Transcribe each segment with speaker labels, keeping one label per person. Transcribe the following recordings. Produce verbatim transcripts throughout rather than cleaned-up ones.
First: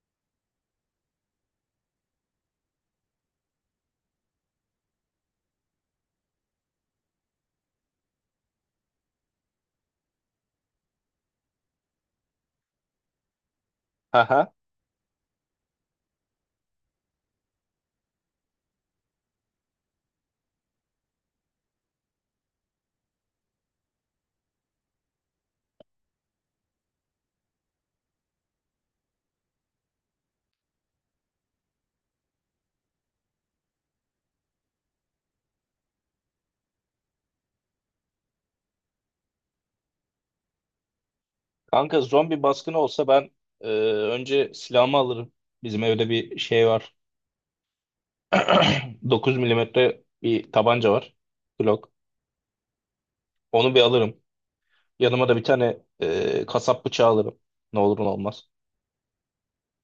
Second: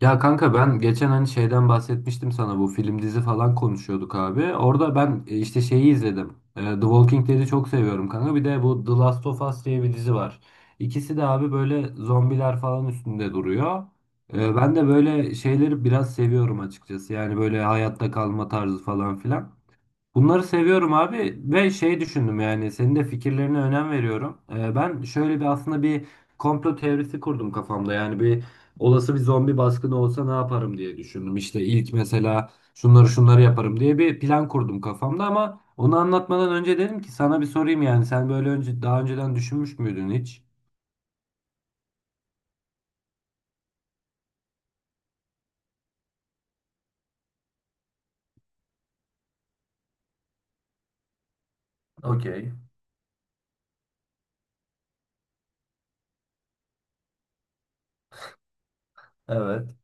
Speaker 1: Ya kanka ben geçen hani şeyden bahsetmiştim sana bu film dizi falan konuşuyorduk abi. Orada ben e, işte şeyi izledim. E, The Walking Dead'i çok seviyorum kanka. Bir de bu The Last of Us diye bir dizi var. İkisi de abi böyle zombiler falan üstünde duruyor.
Speaker 2: Haha.
Speaker 1: E, Ben de böyle şeyleri biraz seviyorum açıkçası. Yani böyle hayatta kalma tarzı falan filan. Bunları seviyorum abi ve şey düşündüm yani senin de fikirlerine önem veriyorum. Ee, ben şöyle bir aslında bir komplo teorisi kurdum kafamda. Yani bir olası bir zombi baskını olsa ne yaparım diye düşündüm. İşte ilk mesela şunları şunları yaparım diye bir plan kurdum kafamda ama onu anlatmadan önce dedim ki sana bir sorayım yani sen böyle önce daha önceden düşünmüş müydün hiç?
Speaker 2: Kanka zombi baskını olsa ben e, önce silahımı alırım. Bizim evde bir şey var. dokuz milimetre bir tabanca var. Glock.
Speaker 1: Okey.
Speaker 2: Onu bir alırım. Yanıma da bir tane e, kasap bıçağı alırım. Ne olur ne olmaz.
Speaker 1: Evet.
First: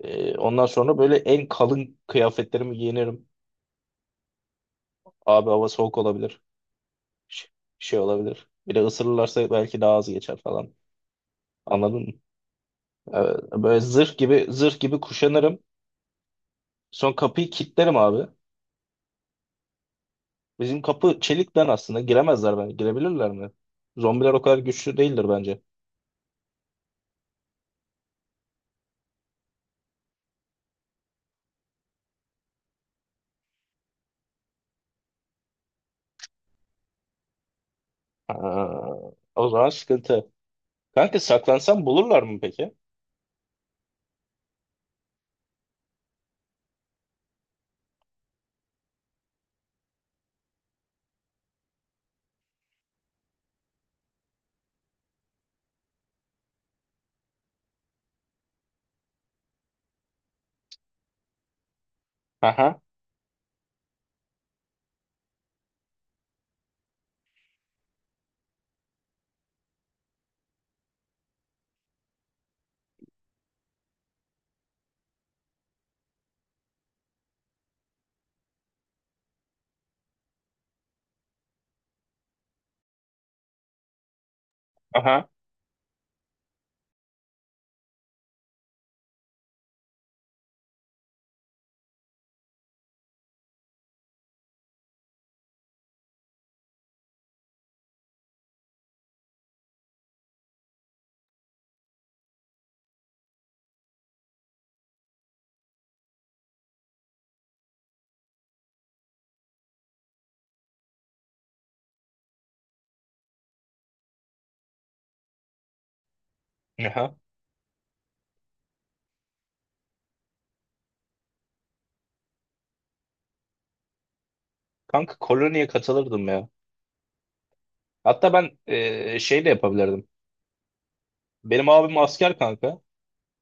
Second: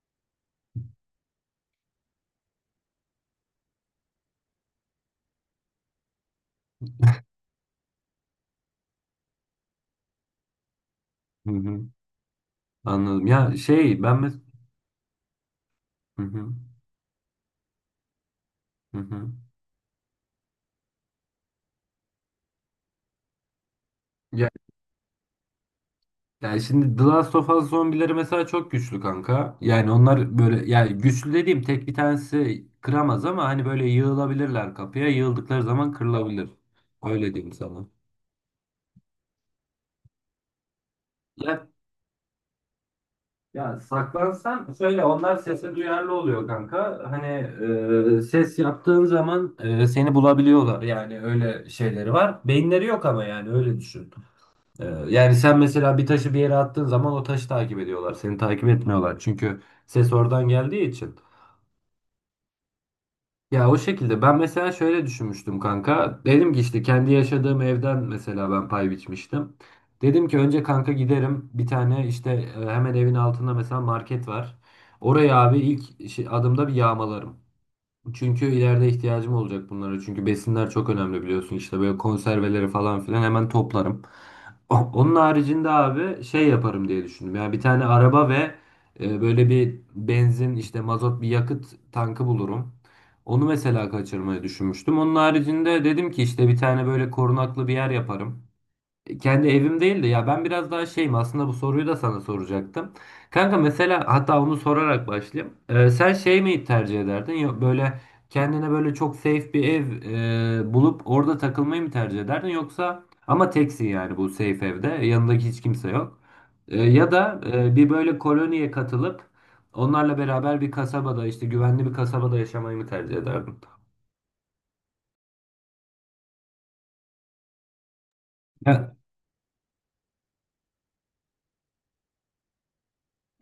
Speaker 2: E, ondan sonra böyle en kalın kıyafetlerimi giyinirim. Abi hava soğuk olabilir. Ş- Şey olabilir. Bir de ısırırlarsa belki daha az geçer falan.
Speaker 1: Hı hı.
Speaker 2: Anladın mı?
Speaker 1: Anladım. Ya
Speaker 2: E, böyle
Speaker 1: şey ben
Speaker 2: zırh
Speaker 1: mes-
Speaker 2: gibi zırh gibi kuşanırım.
Speaker 1: hı hı.
Speaker 2: Son kapıyı kilitlerim abi.
Speaker 1: Hı hı.
Speaker 2: Bizim kapı çelikten, aslında giremezler bence. Girebilirler mi? Zombiler o kadar güçlü değildir bence.
Speaker 1: Yani şimdi The Last of Us zombileri mesela çok güçlü kanka. Yani onlar böyle yani güçlü dediğim tek bir tanesi kıramaz ama hani böyle yığılabilirler kapıya. Yığıldıkları zaman kırılabilir. Öyle diyeyim sana.
Speaker 2: Ha, o zaman sıkıntı. Kanka
Speaker 1: Ya,
Speaker 2: saklansam bulurlar mı peki?
Speaker 1: ya saklansan şöyle onlar sese duyarlı oluyor kanka. Hani e, ses yaptığın zaman e, seni bulabiliyorlar. Yani öyle şeyleri var. Beyinleri yok ama yani öyle düşün. E, yani sen mesela bir taşı bir yere attığın zaman o taşı takip ediyorlar. Seni takip etmiyorlar. Çünkü ses oradan geldiği için.
Speaker 2: Aha,
Speaker 1: Ya o şekilde ben mesela şöyle düşünmüştüm kanka. Dedim ki işte kendi yaşadığım evden mesela ben pay biçmiştim. Dedim ki önce kanka giderim bir tane işte e, hemen evin altında mesela market var. Oraya abi ilk şey- adımda bir yağmalarım. Çünkü ileride ihtiyacım olacak bunlara. Çünkü besinler çok önemli biliyorsun. İşte böyle konserveleri falan filan hemen toplarım. O- Onun
Speaker 2: aha,
Speaker 1: haricinde abi şey yaparım diye düşündüm. Yani bir tane araba ve e, böyle bir benzin işte mazot bir yakıt tankı bulurum. Onu mesela kaçırmayı düşünmüştüm. Onun haricinde dedim ki işte bir tane böyle korunaklı bir yer yaparım. Kendi evim değil de ya ben biraz daha şeyim aslında bu soruyu da sana soracaktım. Kanka mesela hatta onu sorarak başlayayım. Ee, sen şey mi tercih ederdin yok böyle kendine böyle çok safe bir ev e, bulup orada takılmayı mı tercih ederdin yoksa ama teksin yani bu safe evde yanındaki hiç kimse yok. Ee, ya
Speaker 2: aha.
Speaker 1: da e, bir böyle koloniye katılıp onlarla beraber bir kasabada işte güvenli bir kasabada yaşamayı mı tercih ederdin?
Speaker 2: Kanka koloniye katılırdım ya. Hatta ben
Speaker 1: Ya.
Speaker 2: e, şey de yapabilirdim. Benim abim asker kanka.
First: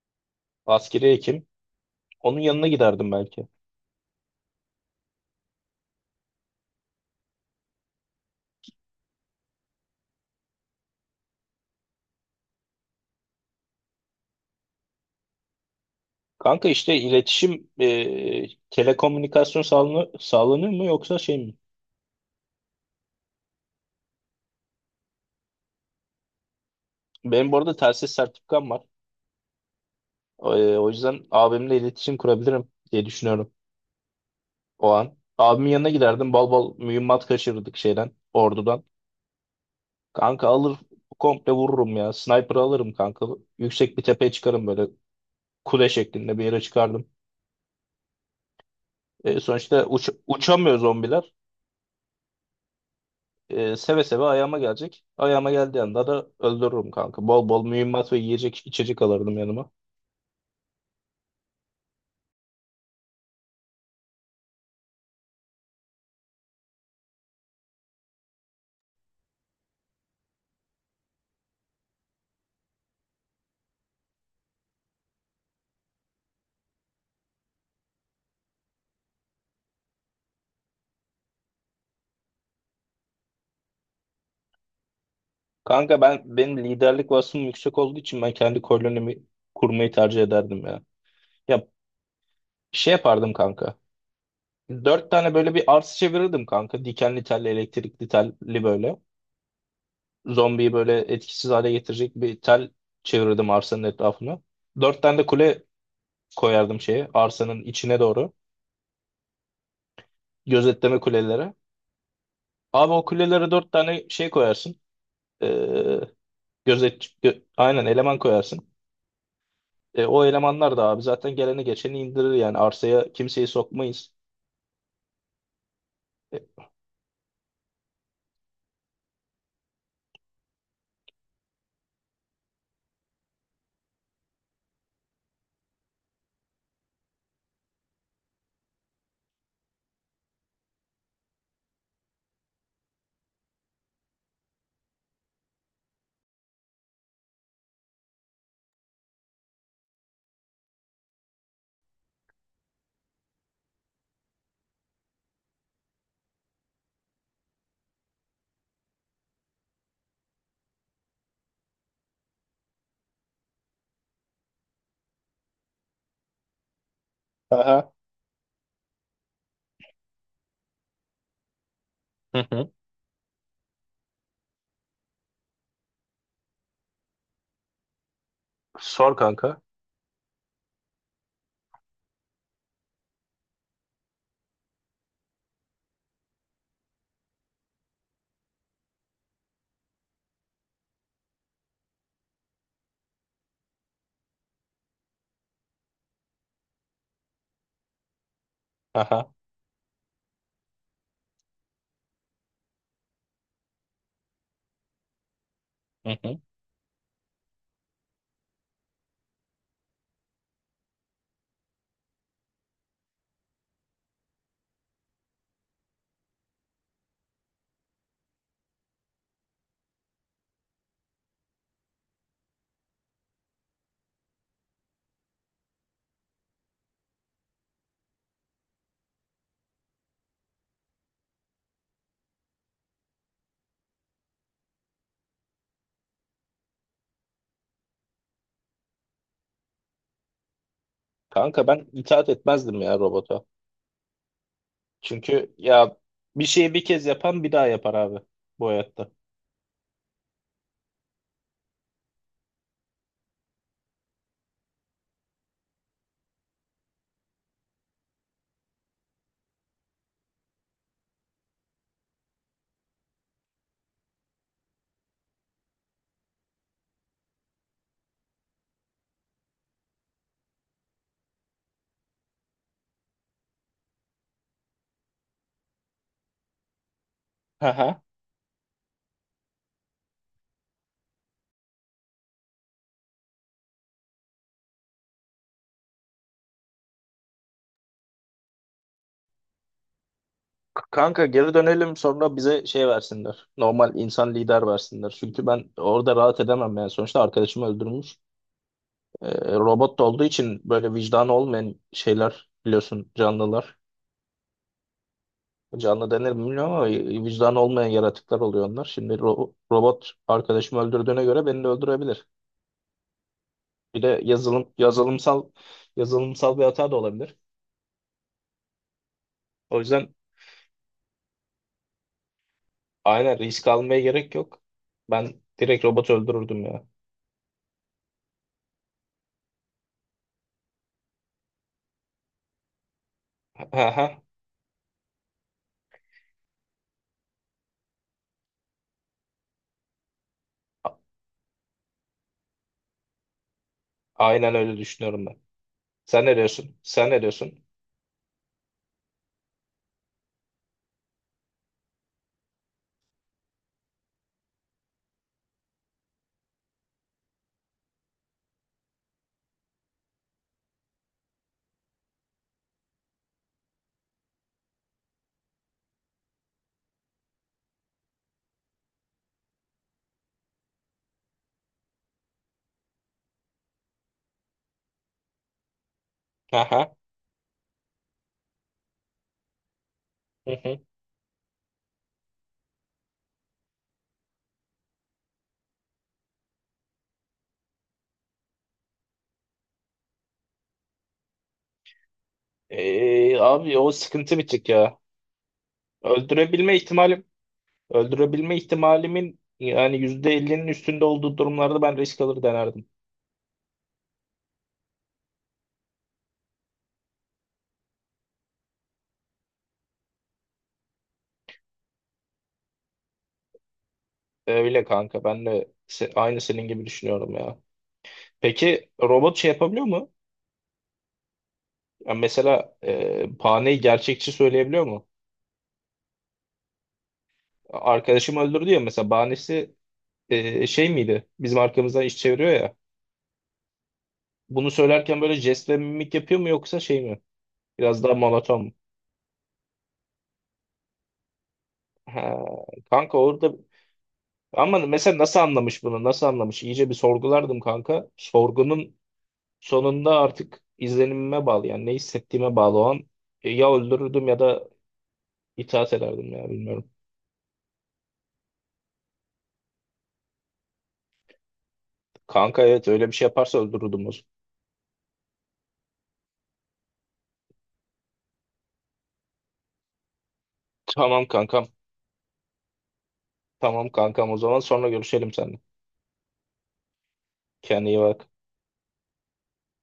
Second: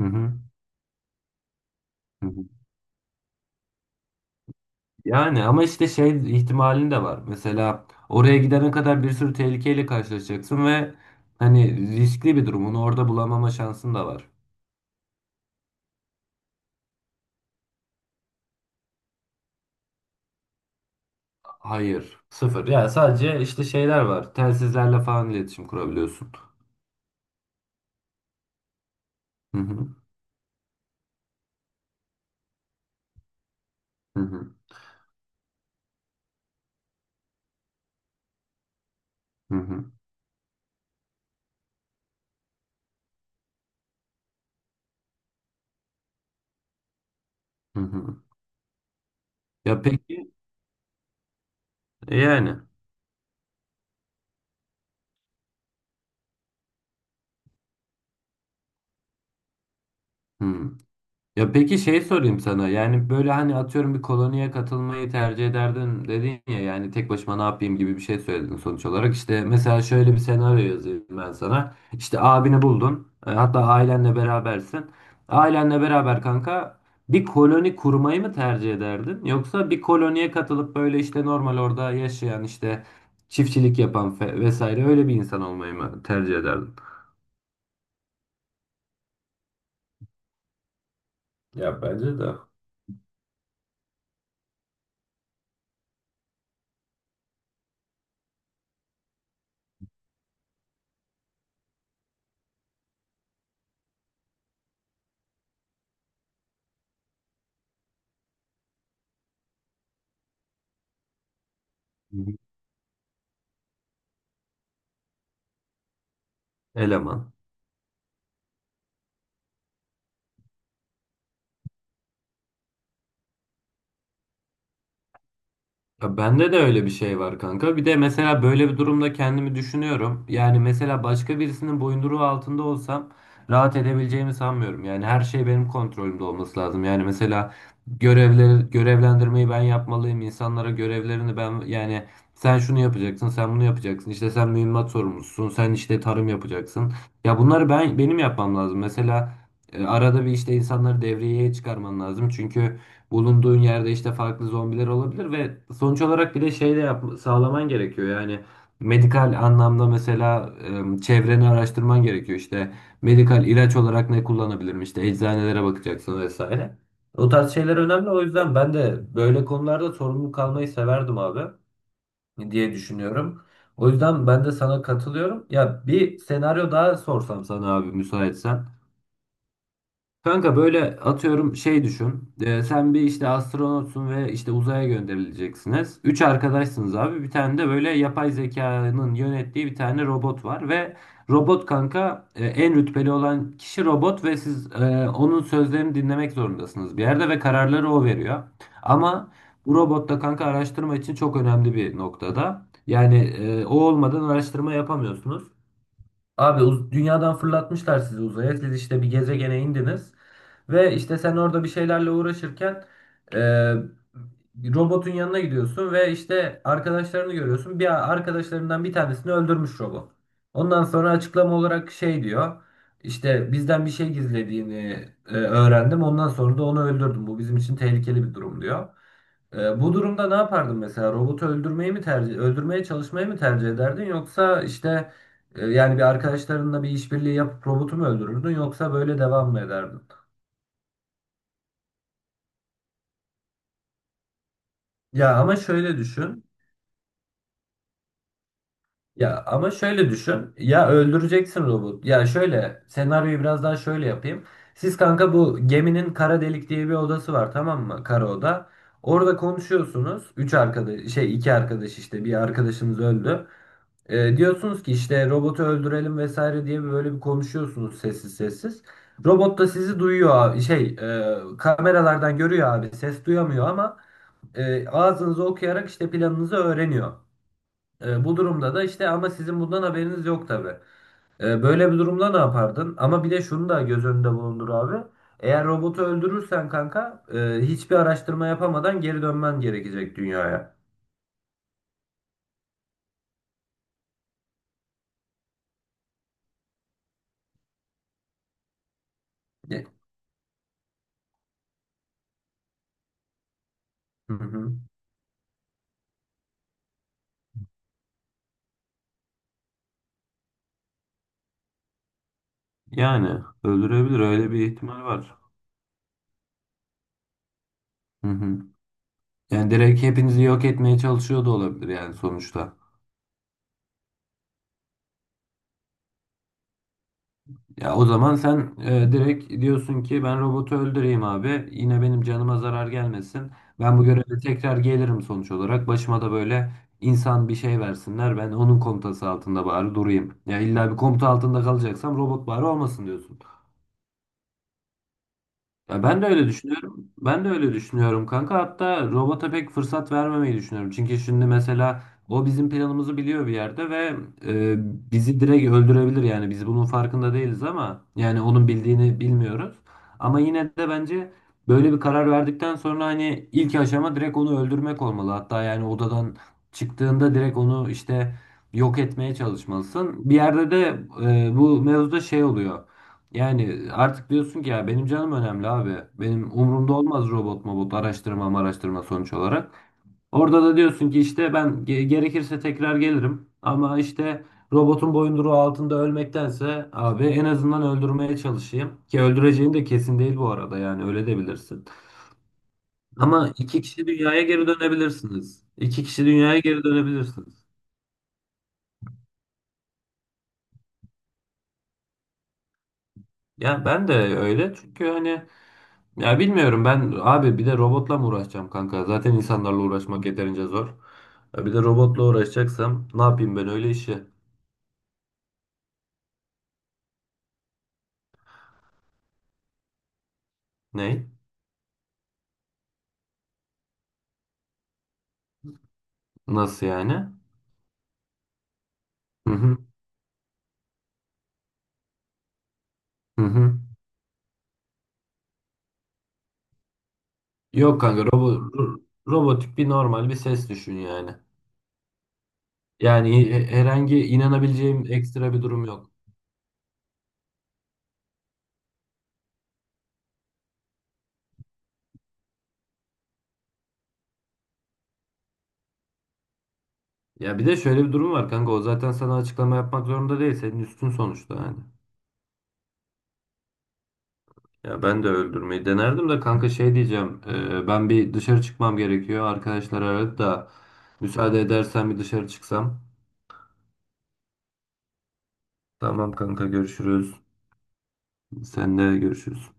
Speaker 1: Hı hı.
Speaker 2: Askeri hekim.
Speaker 1: Hı
Speaker 2: Onun
Speaker 1: hı.
Speaker 2: yanına giderdim belki.
Speaker 1: Yani ama işte şey ihtimalin de var. Mesela oraya gidene kadar bir sürü tehlikeyle karşılaşacaksın ve hani riskli bir durum. Onu orada bulamama şansın da var.
Speaker 2: Kanka işte iletişim, e, telekomünikasyon sağlanıyor, sağlanıyor mu yoksa şey mi?
Speaker 1: Hayır. Sıfır. Ya sadece işte şeyler var. Telsizlerle falan iletişim kurabiliyorsun.
Speaker 2: Benim bu arada telsiz sertifikam var.
Speaker 1: Hı hı.
Speaker 2: E, o yüzden abimle iletişim kurabilirim diye düşünüyorum
Speaker 1: Hı hı.
Speaker 2: o an. Abimin yanına giderdim. Bal bal mühimmat kaçırırdık şeyden. Ordudan.
Speaker 1: Hı hı.
Speaker 2: Kanka alır komple vururum ya. Sniper alırım kanka. Yüksek bir tepeye çıkarım, böyle kule şeklinde bir yere çıkardım.
Speaker 1: Hı hı.
Speaker 2: E,
Speaker 1: Ya
Speaker 2: sonuçta uç,
Speaker 1: peki
Speaker 2: uçamıyor zombiler.
Speaker 1: e yani.
Speaker 2: E, seve seve ayağıma gelecek. Ayağıma geldiği anda da öldürürüm kanka. Bol bol mühimmat ve yiyecek içecek alırdım yanıma.
Speaker 1: Hı. Ya peki şey sorayım sana. Yani böyle hani atıyorum bir koloniye katılmayı tercih ederdim dedin ya yani tek başıma ne yapayım gibi bir şey söyledin sonuç olarak. İşte mesela şöyle bir senaryo yazayım ben sana. İşte abini buldun. e, Hatta ailenle berabersin. Ailenle beraber kanka bir koloni kurmayı mı tercih ederdin? Yoksa bir koloniye katılıp böyle işte normal orada yaşayan işte çiftçilik yapan fe- vesaire öyle bir insan olmayı
Speaker 2: Kanka
Speaker 1: mı
Speaker 2: ben
Speaker 1: tercih
Speaker 2: benim
Speaker 1: ederdin?
Speaker 2: liderlik vasfım yüksek olduğu için ben kendi kolonimi kurmayı tercih ederdim ya. Ya
Speaker 1: Ya bence de Hı
Speaker 2: şey yapardım kanka. Dört tane böyle bir arsa çevirirdim kanka. Dikenli telli, elektrikli telli böyle. Zombiyi böyle etkisiz hale getirecek bir tel çevirirdim arsanın etrafına. Dört tane de kule koyardım şeye, arsanın içine doğru. Gözetleme kulelere.
Speaker 1: hı.
Speaker 2: Abi o kulelere dört tane şey koyarsın. Ee, gözet,
Speaker 1: Eleman.
Speaker 2: gö- aynen eleman koyarsın. E, o elemanlar da abi zaten geleni geçeni indirir, yani arsaya kimseyi sokmayız.
Speaker 1: Ya bende de
Speaker 2: E,
Speaker 1: öyle bir şey var kanka. Bir de mesela böyle bir durumda kendimi düşünüyorum. Yani mesela başka birisinin boyunduruğu altında olsam rahat edebileceğimi sanmıyorum. Yani her şey benim kontrolümde olması lazım. Yani mesela görevleri, görevlendirmeyi ben yapmalıyım. İnsanlara görevlerini ben yani sen şunu yapacaksın, sen bunu yapacaksın. İşte sen mühimmat sorumlusun, sen işte tarım yapacaksın. Ya bunları ben benim yapmam lazım. Mesela e, arada bir işte insanları devreye çıkarman lazım. Çünkü bulunduğun yerde işte farklı zombiler olabilir ve sonuç olarak bir de şey de yap sağlaman gerekiyor. Yani medikal anlamda mesela e, çevreni araştırman gerekiyor. İşte medikal ilaç olarak ne kullanabilirim? İşte eczanelere bakacaksın vesaire. O tarz şeyler
Speaker 2: Aha.
Speaker 1: önemli. O yüzden ben de böyle konularda sorumlu kalmayı severdim abi
Speaker 2: Hı hı.
Speaker 1: diye düşünüyorum. O yüzden ben de sana katılıyorum. Ya bir senaryo daha sorsam sana abi müsaitsen.
Speaker 2: Sor kanka.
Speaker 1: Kanka böyle atıyorum şey düşün. Ee, sen bir işte astronotsun ve işte uzaya gönderileceksiniz. Üç arkadaşsınız abi. Bir tane de böyle yapay zekanın yönettiği bir tane robot var ve robot kanka e, en rütbeli olan kişi robot ve siz e, onun sözlerini dinlemek zorundasınız bir yerde ve kararları o veriyor.
Speaker 2: Aha.
Speaker 1: Ama bu robot da kanka araştırma için çok önemli bir noktada. Yani e, o olmadan araştırma yapamıyorsunuz.
Speaker 2: Hı hı.
Speaker 1: Abi uz- dünyadan fırlatmışlar sizi uzaya. Siz işte bir gezegene indiniz ve işte sen orada bir şeylerle uğraşırken e, robotun yanına gidiyorsun ve işte arkadaşlarını görüyorsun. Bir arkadaşlarından bir tanesini öldürmüş robot. Ondan sonra açıklama olarak şey diyor. İşte bizden bir şey gizlediğini e, öğrendim. Ondan sonra da onu öldürdüm. Bu bizim için tehlikeli bir durum diyor. Ee, bu durumda ne yapardın mesela? Robotu öldürmeyi mi tercih, öldürmeye çalışmayı mı tercih ederdin yoksa işte e, yani bir arkadaşlarınla bir işbirliği yapıp robotu mu öldürürdün yoksa böyle devam mı ederdin?
Speaker 2: Kanka ben itaat etmezdim ya robota.
Speaker 1: Ya
Speaker 2: Çünkü
Speaker 1: ama
Speaker 2: ya
Speaker 1: şöyle
Speaker 2: bir
Speaker 1: düşün.
Speaker 2: şeyi bir kez yapan bir daha yapar abi bu hayatta.
Speaker 1: Ya ama şöyle düşün. Ya öldüreceksin robot. Ya şöyle senaryoyu biraz daha şöyle yapayım. Siz kanka bu geminin kara delik diye bir odası var tamam mı? Kara oda. Orada konuşuyorsunuz. Üç arkadaş şey iki arkadaş işte bir arkadaşınız öldü. E, diyorsunuz ki işte robotu öldürelim vesaire diye böyle bir konuşuyorsunuz sessiz sessiz. Robot da sizi duyuyor abi. Şey, e, kameralardan görüyor abi. Ses duyamıyor ama e, ağzınızı okuyarak işte planınızı öğreniyor.
Speaker 2: Aha.
Speaker 1: E, bu durumda da işte ama sizin bundan haberiniz yok tabii. E, böyle bir durumda ne yapardın? Ama bir de şunu da göz önünde bulundur abi. Eğer robotu öldürürsen kanka e, hiçbir araştırma yapamadan geri dönmen gerekecek dünyaya.
Speaker 2: K- Kanka geri dönelim, sonra bize şey versinler. Normal insan lider versinler. Çünkü ben orada rahat edemem yani. Sonuçta arkadaşımı öldürmüş. Ee,
Speaker 1: E,
Speaker 2: Robot da olduğu için böyle vicdanı olmayan şeyler biliyorsun, canlılar.
Speaker 1: Hı hı.
Speaker 2: Canlı denir mi bilmiyorum ama vicdanı olmayan yaratıklar oluyor onlar. Şimdi ro- robot arkadaşımı öldürdüğüne göre beni de öldürebilir.
Speaker 1: Yani
Speaker 2: Bir de
Speaker 1: öldürebilir öyle
Speaker 2: yazılım
Speaker 1: bir ihtimal var.
Speaker 2: yazılımsal yazılımsal bir hata da olabilir.
Speaker 1: Hı hı. Yani
Speaker 2: O
Speaker 1: direkt
Speaker 2: yüzden
Speaker 1: hepinizi yok etmeye çalışıyor da olabilir yani sonuçta.
Speaker 2: aynen risk almaya gerek yok. Ben direkt robotu öldürürdüm ya.
Speaker 1: Ya o zaman sen e, direkt diyorsun ki ben robotu öldüreyim abi. Yine benim canıma zarar gelmesin.
Speaker 2: Ha
Speaker 1: Ben
Speaker 2: ha.
Speaker 1: bu göreve tekrar gelirim sonuç olarak. Başıma da böyle insan bir şey versinler. Ben onun komutası altında bari durayım. Ya
Speaker 2: A-
Speaker 1: illa bir komuta altında kalacaksam robot bari olmasın diyorsun.
Speaker 2: Aynen öyle düşünüyorum ben.
Speaker 1: Ya
Speaker 2: Sen
Speaker 1: ben de
Speaker 2: ne
Speaker 1: öyle
Speaker 2: diyorsun? Sen
Speaker 1: düşünüyorum.
Speaker 2: ne
Speaker 1: Ben de
Speaker 2: diyorsun?
Speaker 1: öyle düşünüyorum kanka. Hatta robota pek fırsat vermemeyi düşünüyorum. Çünkü şimdi mesela o bizim planımızı biliyor bir yerde ve e, bizi direkt öldürebilir yani. Biz bunun farkında değiliz ama yani onun bildiğini bilmiyoruz. Ama yine de bence böyle bir karar verdikten sonra hani ilk aşama direkt onu öldürmek olmalı. Hatta yani odadan çıktığında direkt onu işte yok etmeye çalışmalısın. Bir yerde de e, bu mevzuda şey oluyor. Yani artık diyorsun ki ya benim canım önemli abi. Benim
Speaker 2: Ha ha.
Speaker 1: umurumda olmaz robot mobot araştırma araştırma sonuç olarak.
Speaker 2: Hı
Speaker 1: Orada
Speaker 2: hı.
Speaker 1: da diyorsun ki işte ben ge- gerekirse tekrar gelirim. Ama işte robotun boyunduruğu altında ölmektense abi en azından öldürmeye çalışayım. Ki öldüreceğin de kesin değil bu arada yani öyle de bilirsin.
Speaker 2: Ee,
Speaker 1: Ama
Speaker 2: abi
Speaker 1: iki
Speaker 2: o
Speaker 1: kişi
Speaker 2: sıkıntı bir
Speaker 1: dünyaya
Speaker 2: tık
Speaker 1: geri
Speaker 2: ya.
Speaker 1: dönebilirsiniz. İki kişi dünyaya
Speaker 2: Öldürebilme
Speaker 1: geri
Speaker 2: ihtimali
Speaker 1: dönebilirsiniz.
Speaker 2: Öldürebilme ihtimalimin yani yüzde elli'nin üstünde olduğu durumlarda ben risk alır denerdim.
Speaker 1: Ya ben de öyle çünkü hani Ya bilmiyorum ben abi bir de robotla mı uğraşacağım kanka? Zaten insanlarla uğraşmak yeterince zor. Ya Bir de robotla uğraşacaksam ne yapayım ben öyle işi?
Speaker 2: Öyle kanka, ben de se- aynı senin gibi düşünüyorum ya. Peki robot şey yapabiliyor mu?
Speaker 1: Ne?
Speaker 2: Yani mesela e, bahaneyi gerçekçi söyleyebiliyor mu?
Speaker 1: Nasıl yani?
Speaker 2: Arkadaşım öldürdü ya mesela,
Speaker 1: Hı
Speaker 2: bahanesi
Speaker 1: hı.
Speaker 2: e, şey miydi? Bizim arkamızdan iş çeviriyor ya.
Speaker 1: Hı hı.
Speaker 2: Bunu söylerken böyle jest ve mimik yapıyor mu yoksa şey mi? Biraz
Speaker 1: Yok
Speaker 2: daha
Speaker 1: kanka
Speaker 2: monoton
Speaker 1: robo-
Speaker 2: mu?
Speaker 1: ro- robotik bir normal bir ses düşün yani.
Speaker 2: Ha, kanka
Speaker 1: Yani
Speaker 2: orada,
Speaker 1: he- herhangi
Speaker 2: ama
Speaker 1: inanabileceğim
Speaker 2: mesela nasıl
Speaker 1: ekstra bir
Speaker 2: anlamış
Speaker 1: durum
Speaker 2: bunu?
Speaker 1: yok.
Speaker 2: Nasıl anlamış? İyice bir sorgulardım kanka. Sorgunun sonunda artık izlenimime bağlı, yani ne hissettiğime bağlı o an. E, ya öldürürdüm ya da itaat ederdim ya, bilmiyorum.
Speaker 1: Ya bir de şöyle bir durum var kanka o zaten sana açıklama yapmak zorunda değil senin üstün sonuçta yani.
Speaker 2: Kanka evet, öyle bir şey yaparsa öldürürdüm o zaman.
Speaker 1: Ya ben de öldürmeyi denerdim de kanka şey diyeceğim. e, ben bir dışarı çıkmam gerekiyor. Arkadaşlar aradı da
Speaker 2: Tamam
Speaker 1: müsaade
Speaker 2: kankam.
Speaker 1: edersen bir dışarı çıksam.
Speaker 2: Tamam kankam, o zaman sonra görüşelim seninle.
Speaker 1: Tamam kanka görüşürüz.
Speaker 2: Kendine iyi bak.
Speaker 1: Sen de görüşürüz.